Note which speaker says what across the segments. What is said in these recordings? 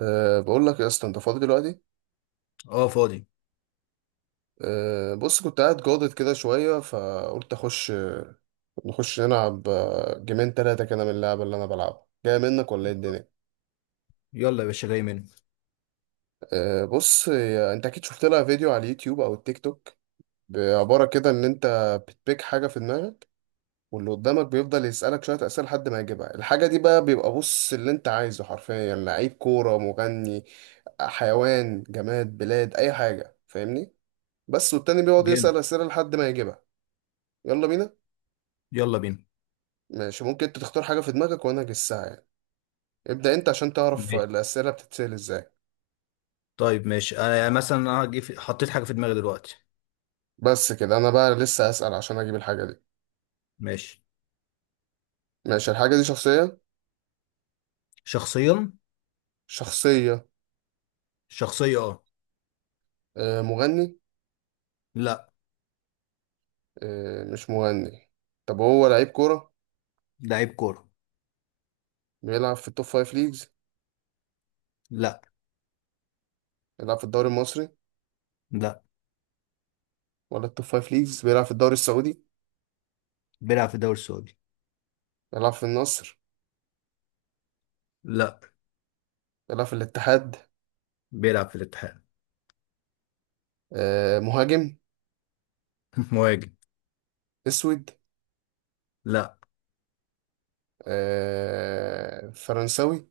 Speaker 1: أه بقول لك يا اسطى انت فاضي دلوقتي؟
Speaker 2: اه، فاضي.
Speaker 1: أه بص كنت قاعد جاضد كده شويه فقلت اخش نخش نلعب. جيمين تلاتة كده من اللعبه اللي انا بلعبها جاي منك ولا ايه الدنيا؟
Speaker 2: يلا يا باشا، جاي منه.
Speaker 1: أه بص انت اكيد شفت لها فيديو على اليوتيوب او التيك توك، بعباره كده ان انت بتبيك حاجه في دماغك، واللي قدامك بيفضل يسالك شويه اسئله لحد ما يجيبها الحاجه دي، بقى بيبقى بص اللي انت عايزه حرفيا، يعني لعيب كوره، مغني، حيوان، جماد، بلاد، اي حاجه، فاهمني؟ بس والتاني بيقعد
Speaker 2: جامد.
Speaker 1: يسال اسئله لحد ما يجيبها. يلا بينا.
Speaker 2: يلا بينا.
Speaker 1: ماشي، ممكن انت تختار حاجة في دماغك وانا اجسها يعني. ابدأ انت عشان تعرف
Speaker 2: ماشي.
Speaker 1: الأسئلة بتتسأل ازاي.
Speaker 2: طيب ماشي، انا يعني مثلا انا هجي في... حطيت حاجه في دماغي دلوقتي.
Speaker 1: بس كده انا بقى لسه أسأل عشان اجيب الحاجة دي.
Speaker 2: ماشي.
Speaker 1: ماشي، الحاجة دي شخصية؟
Speaker 2: شخصيا.
Speaker 1: شخصية.
Speaker 2: شخصيه اه.
Speaker 1: مغني؟
Speaker 2: لا.
Speaker 1: مش مغني؟ طب هو لعيب كورة؟
Speaker 2: لعيب كوره.
Speaker 1: بيلعب في التوب فايف ليجز؟
Speaker 2: لا.
Speaker 1: بيلعب في الدوري المصري؟
Speaker 2: لا.
Speaker 1: ولا التوب فايف ليجز، بيلعب في الدوري السعودي؟
Speaker 2: بيلعب في الدوري السعودي.
Speaker 1: بيلعب في النصر؟
Speaker 2: لا.
Speaker 1: بيلعب في الاتحاد؟
Speaker 2: بيلعب في الاتحاد.
Speaker 1: مهاجم؟
Speaker 2: مهاجم.
Speaker 1: اسود؟
Speaker 2: لا.
Speaker 1: فرنساوي؟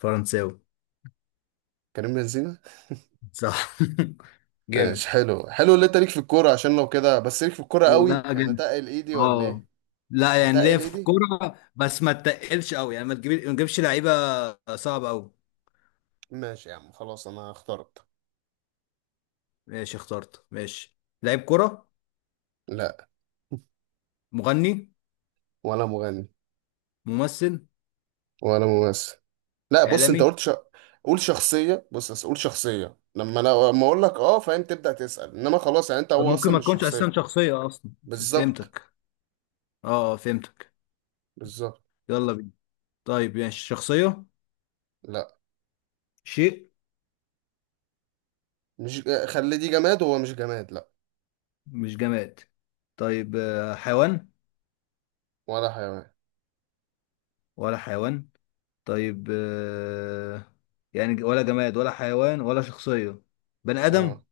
Speaker 2: فرنساوي.
Speaker 1: كريم بنزيما؟
Speaker 2: صح.
Speaker 1: ماشي،
Speaker 2: جامد.
Speaker 1: حلو حلو، اللي انت ليك في الكورة، عشان لو كده، بس ليك في الكورة قوي
Speaker 2: لا
Speaker 1: يعني،
Speaker 2: جامد.
Speaker 1: اتقل ايدي ولا
Speaker 2: اه.
Speaker 1: ايه؟
Speaker 2: لا يعني ليه
Speaker 1: اتقل
Speaker 2: في
Speaker 1: ايدي.
Speaker 2: الكوره بس ما تتقلش قوي، يعني ما تجيبش لعيبه صعبه قوي.
Speaker 1: ماشي يا عم، خلاص انا اخترت.
Speaker 2: ماشي اخترت. ماشي. لعيب كوره.
Speaker 1: لا.
Speaker 2: مغني.
Speaker 1: ولا مغني.
Speaker 2: ممثل.
Speaker 1: ولا ممثل. لا بص، انت
Speaker 2: اعلامي.
Speaker 1: قلت ش... قول شخصية، بص بس قول شخصية، لما انا لما اقول لك اه فاهم تبدأ تسأل، انما خلاص يعني انت،
Speaker 2: طب
Speaker 1: هو
Speaker 2: ممكن
Speaker 1: اصلا
Speaker 2: ما
Speaker 1: مش
Speaker 2: تكونش اساسا
Speaker 1: شخصية.
Speaker 2: شخصيه اصلا.
Speaker 1: بالظبط.
Speaker 2: فهمتك. اه، فهمتك.
Speaker 1: بالظبط.
Speaker 2: يلا بينا. طيب، يعني شخصية.
Speaker 1: لا،
Speaker 2: شيء.
Speaker 1: مش خلي دي جماد، هو مش جماد لا.
Speaker 2: مش جماد. طيب، حيوان.
Speaker 1: ولا حيوان.
Speaker 2: ولا حيوان. طيب، يعني ولا جماد ولا حيوان ولا شخصية. بني آدم.
Speaker 1: اه،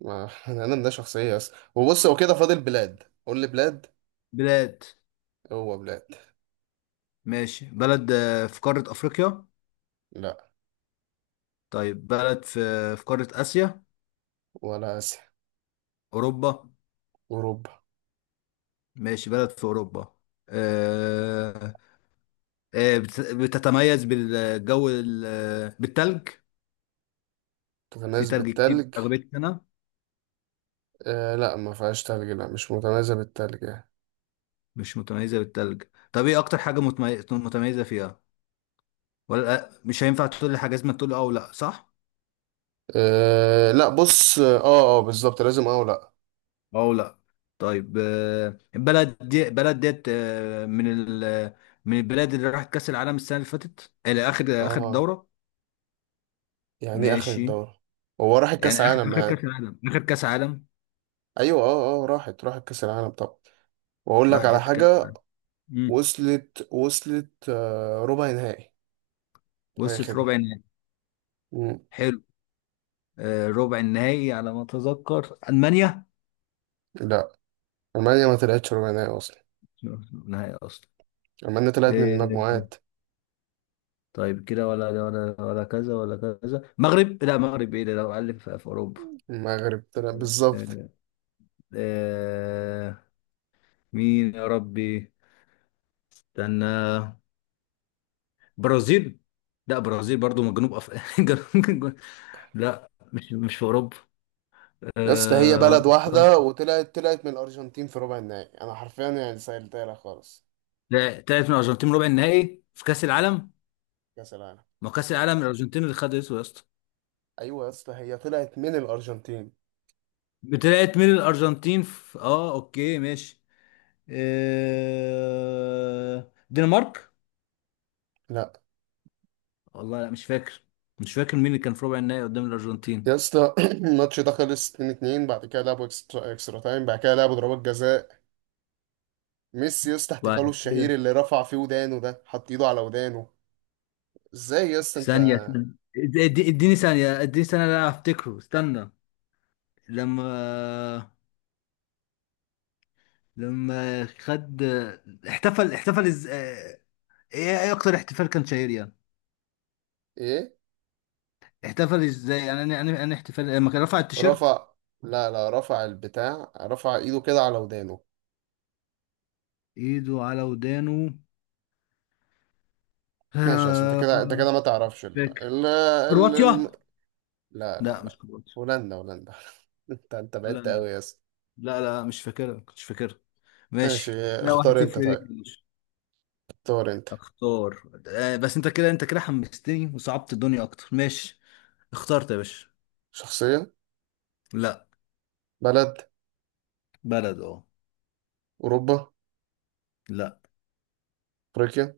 Speaker 1: ما انا ده شخصية اصلا، وبص هو كده فاضل بلاد، قول لي بلاد.
Speaker 2: بلاد.
Speaker 1: هو بلاد.
Speaker 2: ماشي، بلد في قارة أفريقيا؟
Speaker 1: لا،
Speaker 2: طيب، بلد في في قارة آسيا؟
Speaker 1: ولا آسيا.
Speaker 2: أوروبا.
Speaker 1: أوروبا.
Speaker 2: ماشي، بلد في أوروبا. آه، بتتميز بالجو بالتلج. في
Speaker 1: متميز
Speaker 2: تلج كتير
Speaker 1: بالتلج؟
Speaker 2: أغلبية السنة.
Speaker 1: لا ما فيهاش تلج، لا مش متميزة بالتلج يعني.
Speaker 2: مش متميزة بالتلج. طب ايه أكتر حاجة متميزة فيها؟ ولا لأ؟ مش هينفع تقول لي حاجة، لازم تقول أه ولا صح؟
Speaker 1: لا، بص اه. اه بالظبط، لازم اه ولا.
Speaker 2: أه ولا. طيب، البلد دي بلد ديت، من ال، من البلاد اللي راحت كأس العالم السنة اللي فاتت، إلى
Speaker 1: اه،
Speaker 2: آخر آخر دورة.
Speaker 1: يعني اخد
Speaker 2: ماشي.
Speaker 1: الدورة. هو راحت
Speaker 2: يعني
Speaker 1: كأس
Speaker 2: آخر
Speaker 1: عالم
Speaker 2: آخر
Speaker 1: يعني؟
Speaker 2: كأس العالم، آخر كأس عالم.
Speaker 1: ايوه، اه اه، راحت كأس العالم طبعا. واقول لك على
Speaker 2: راحت كأس
Speaker 1: حاجة.
Speaker 2: العالم. مم.
Speaker 1: وصلت آه ربع نهائي. اي
Speaker 2: وصلت
Speaker 1: خدمة.
Speaker 2: ربع النهائي.
Speaker 1: مم.
Speaker 2: حلو. ربع النهائي على ما اتذكر المانيا.
Speaker 1: لا، المانيا ما طلعتش ربع نهائي اصلا،
Speaker 2: نهائي اصلا.
Speaker 1: المانيا طلعت من
Speaker 2: آه،
Speaker 1: المجموعات.
Speaker 2: طيب كده ولا ولا ولا كذا ولا كذا؟ مغرب؟ لا مغرب ايه ده، لو قال في اوروبا.
Speaker 1: المغرب طلع بالظبط.
Speaker 2: آه، آه، مين يا ربي؟ استنى. برازيل. لا برازيل برضو من جنوب افريقيا. لا، مش في اوروبا.
Speaker 1: يا اسطى، هي
Speaker 2: آه،
Speaker 1: بلد
Speaker 2: ولا-
Speaker 1: واحدة، وطلعت من الأرجنتين في ربع النهائي، أنا حرفيا يعني سهلتها لك خالص.
Speaker 2: لا طلعت من الارجنتين ربع النهائي في كاس
Speaker 1: اه،
Speaker 2: العالم.
Speaker 1: كأس العالم.
Speaker 2: ما هو كاس العالم الارجنتين اللي خدته يا اسطى.
Speaker 1: أيوة يا اسطى، هي طلعت من الأرجنتين.
Speaker 2: طلعت من الارجنتين في... اه اوكي ماشي. دنمارك.
Speaker 1: لا.
Speaker 2: والله لا، مش فاكر. مش فاكر مين اللي كان في ربع النهائي قدام الارجنتين.
Speaker 1: يا اسطى الماتش ده خلص 2-2، بعد كده لعبوا اكسترا تايم، بعد كده لعبوا ضربات جزاء. ميسي يا اسطى، احتفاله
Speaker 2: وبعد كده؟
Speaker 1: الشهير اللي رفع فيه ودانه، ده حط ايده على ودانه. ازاي يا اسطى انت؟
Speaker 2: ثانية. اديني ثانيه، اديني ثانيه، لا افتكره استنى. لما، لما خد، احتفل احتفل از... اه، ايه، ايه اكتر احتفال كان شهير يعني؟
Speaker 1: ايه؟
Speaker 2: احتفل ازاي يعني؟ انا احتفال لما كان رفع التيشيرت.
Speaker 1: رفع. لا لا، رفع البتاع، رفع ايده كده على ودانه.
Speaker 2: ايده على ودانه.
Speaker 1: ماشي يا اسطى، انت
Speaker 2: آه،
Speaker 1: كده انت كده ما تعرفش
Speaker 2: مش فاكر.
Speaker 1: ال...
Speaker 2: كرواتيا.
Speaker 1: لا لا
Speaker 2: لا مش
Speaker 1: لا،
Speaker 2: كرواتيا.
Speaker 1: هولندا هولندا. انت انت بعدت
Speaker 2: هولندا.
Speaker 1: قوي يا اسطى.
Speaker 2: لا لا، مش فاكرها، كنتش فاكرها.
Speaker 1: ماشي.
Speaker 2: ماشي، لا واحد
Speaker 1: اختار انت
Speaker 2: صفر ليك
Speaker 1: طيب.
Speaker 2: يا باشا.
Speaker 1: اختار انت.
Speaker 2: اختار. آه بس انت كده، انت كده حمستني وصعبت الدنيا اكتر. ماشي اخترت يا باشا.
Speaker 1: شخصية؟
Speaker 2: لا.
Speaker 1: بلد؟
Speaker 2: بلد اه.
Speaker 1: أوروبا؟
Speaker 2: لا.
Speaker 1: أفريقيا؟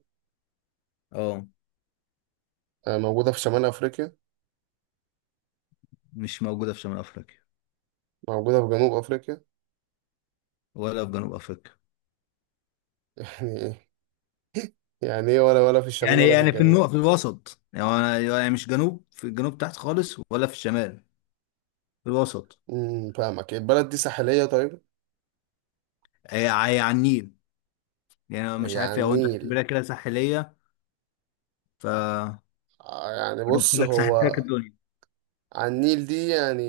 Speaker 2: اه.
Speaker 1: موجودة في شمال أفريقيا؟
Speaker 2: مش موجودة في شمال افريقيا.
Speaker 1: موجودة في جنوب أفريقيا؟
Speaker 2: ولا في جنوب افريقيا.
Speaker 1: يعني ايه؟ يعني ايه، ولا في الشمال
Speaker 2: يعني
Speaker 1: ولا في
Speaker 2: في
Speaker 1: الجنوب؟
Speaker 2: النقط، في الوسط يعني، يعني مش جنوب في الجنوب تحت خالص ولا في الشمال. في الوسط.
Speaker 1: فاهمك، البلد دي ساحلية طيب؟
Speaker 2: هي على النيل. يعني أنا مش
Speaker 1: يعني على
Speaker 2: عارف هو انت
Speaker 1: النيل؟
Speaker 2: هتعتبرها كده ساحلية. ف،
Speaker 1: يعني
Speaker 2: قلت
Speaker 1: بص،
Speaker 2: لك
Speaker 1: هو
Speaker 2: ساحلتك الدنيا.
Speaker 1: على النيل دي يعني.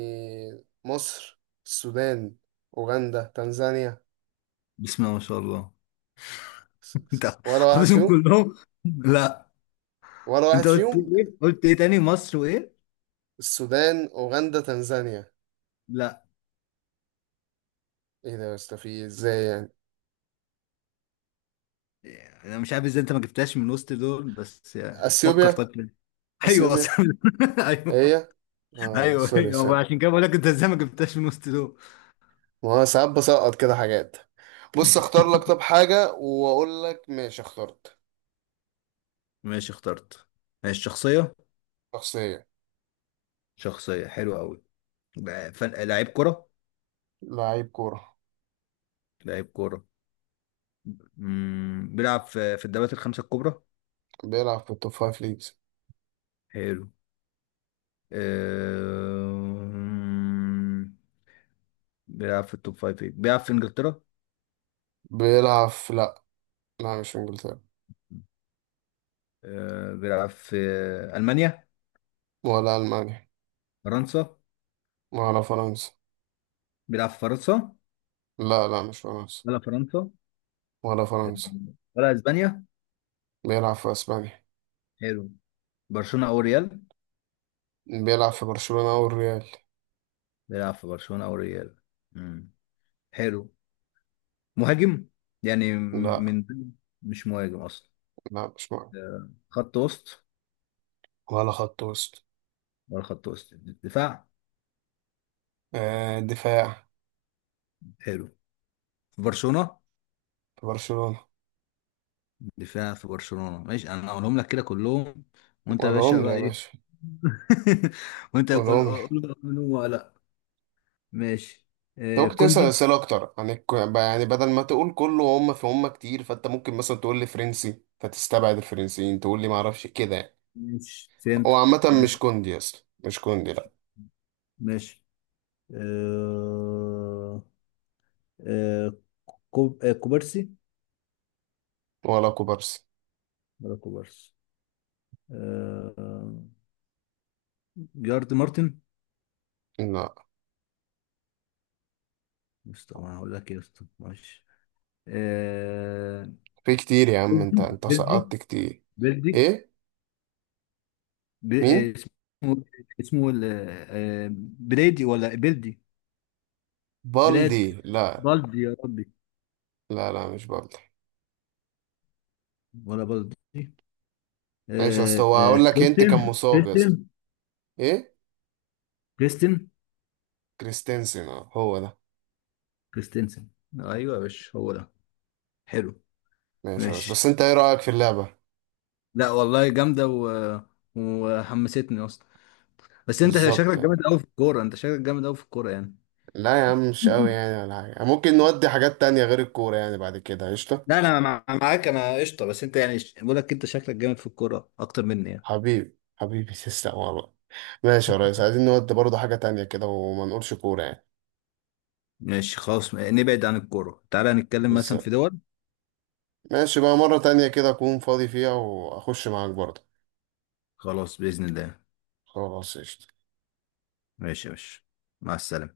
Speaker 1: مصر؟ السودان؟ أوغندا؟ تنزانيا؟
Speaker 2: بسم الله ما شاء الله،
Speaker 1: س- س-
Speaker 2: انت
Speaker 1: ولا واحد
Speaker 2: حافظهم
Speaker 1: فيهم؟
Speaker 2: كلهم. لا.
Speaker 1: ولا واحد
Speaker 2: انت قلت
Speaker 1: فيهم.
Speaker 2: ايه؟ قلت ايه تاني؟ مصر وايه؟
Speaker 1: السودان، أوغندا، تنزانيا.
Speaker 2: لا.
Speaker 1: ايه ده يا اسطى، في إيه؟ ازاي يعني؟
Speaker 2: انا مش عارف ازاي انت ما جبتهاش من وسط دول، بس يعني فكر
Speaker 1: اثيوبيا.
Speaker 2: طيب كده. ايوه
Speaker 1: اثيوبيا.
Speaker 2: اصلا ايوه
Speaker 1: إيه هي؟ اه،
Speaker 2: ايوه
Speaker 1: سوري
Speaker 2: ايوه،
Speaker 1: سوري.
Speaker 2: عشان كده بقول لك انت ازاي ما جبتهاش من وسط دول.
Speaker 1: ما هو ساعات بسقط كده حاجات. بص اختار لك طب حاجة واقول لك ماشي اخترت.
Speaker 2: ماشي اخترت. ماشي شخصيه.
Speaker 1: شخصية.
Speaker 2: شخصيه حلوه قوي. لعيب كره.
Speaker 1: لعيب كورة.
Speaker 2: لعيب كره. مم، بيلعب في الدوريات الخمسه الكبرى.
Speaker 1: بيلعب في التوب فايف ليجز.
Speaker 2: حلو. أه... بيلعب في التوب فايف، بيلعب في انجلترا.
Speaker 1: بيلعب في؟ لا، لا مش في انجلترا.
Speaker 2: بيلعب في ألمانيا.
Speaker 1: ولا المانيا.
Speaker 2: فرنسا.
Speaker 1: ولا فرنسا.
Speaker 2: بيلعب في فرنسا.
Speaker 1: لا لا مش فرنسا.
Speaker 2: ولا فرنسا.
Speaker 1: ولا
Speaker 2: آه،
Speaker 1: فرنسا.
Speaker 2: ولا اسبانيا.
Speaker 1: بيلعب في اسبانيا.
Speaker 2: حلو. برشلونة او ريال.
Speaker 1: بيلعب في برشلونة او الريال.
Speaker 2: بيلعب في برشلونة او ريال. مم. حلو. مهاجم. يعني م-
Speaker 1: لا
Speaker 2: من مش مهاجم اصلا.
Speaker 1: لا مش معاه.
Speaker 2: خط وسط.
Speaker 1: ولا خط وسط.
Speaker 2: ولا خط وسط. دفاع.
Speaker 1: آه دفاع
Speaker 2: حلو. في برشلونة.
Speaker 1: في برشلونة.
Speaker 2: دفاع في برشلونة. ماشي، انا هقولهم لك كده كلهم، وانت يا باشا
Speaker 1: قولهم لي
Speaker 2: بقى
Speaker 1: يا
Speaker 2: ايه.
Speaker 1: باشا.
Speaker 2: وانت قول
Speaker 1: قولهم لي.
Speaker 2: قول قول قول ولا لا. ماشي.
Speaker 1: انت ممكن تسأل
Speaker 2: كوندي.
Speaker 1: أسئلة أكتر عن الك... يعني بدل ما تقول كله، هم في هم كتير، فأنت ممكن مثلا تقول لي فرنسي فتستبعد الفرنسيين، تقول لي معرفش كده يعني.
Speaker 2: ماشي
Speaker 1: هو عامة
Speaker 2: فهمتك. ماشي.
Speaker 1: مش كوندي أصلا، مش كوندي لأ.
Speaker 2: ماشي. آه... آه... كوبارسي.
Speaker 1: ولا كوبارسي.
Speaker 2: ولا كوبارسي. آه... جارد مارتن.
Speaker 1: لا،
Speaker 2: بس طبعا هقول لك ايه يا اسطى، ماشي. آه...
Speaker 1: في كتير يا عم، أنت
Speaker 2: بيلدي،
Speaker 1: أنت
Speaker 2: بيلدي
Speaker 1: سقطت كتير.
Speaker 2: بيلدي
Speaker 1: إيه؟ مين؟
Speaker 2: اسمه، اسمه ال... آه... بريدي ولا بيلدي. بلاد.
Speaker 1: بالدي لا.
Speaker 2: بالدي يا ربي.
Speaker 1: لا لا مش بالدي.
Speaker 2: ولا بالدي.
Speaker 1: ماشي يا اسطى،
Speaker 2: آه...
Speaker 1: هو
Speaker 2: آه...
Speaker 1: هقول لك أنت، كان
Speaker 2: كريستين
Speaker 1: مصاب يا اسطى.
Speaker 2: كريستين
Speaker 1: إيه؟
Speaker 2: كريستين.
Speaker 1: كريستنسن اه هو ده.
Speaker 2: كريستنسن. ايوه يا باشا هو ده. حلو.
Speaker 1: ماشي، بس بس
Speaker 2: ماشي.
Speaker 1: أنت إيه رأيك في اللعبة؟
Speaker 2: لا والله جامده، وحمستني اصلا. بس انت
Speaker 1: بالظبط
Speaker 2: شكلك جامد
Speaker 1: يعني.
Speaker 2: قوي في الكوره، يعني.
Speaker 1: لا يا عم، مش قوي يعني ولا حاجة، ممكن نودي حاجات تانية غير الكورة يعني، بعد كده قشطة.
Speaker 2: لا انا معاك، انا قشطه، بس انت يعني بقول لك انت شكلك جامد في الكوره اكتر مني يعني.
Speaker 1: حبيبي حبيبي تسلم والله. ماشي يا ريس، عايزين نودي برضه حاجة تانية كده وما نقولش كورة يعني.
Speaker 2: ماشي خلاص، نبعد عن الكوره، تعالى نتكلم مثلا في
Speaker 1: بالظبط.
Speaker 2: دول.
Speaker 1: ماشي، بقى مرة تانية كده أكون فاضي فيها وأخش معاك برضه.
Speaker 2: خلاص باذن الله.
Speaker 1: خلاص قشطة.
Speaker 2: ماشي يا باشا، مع السلامه.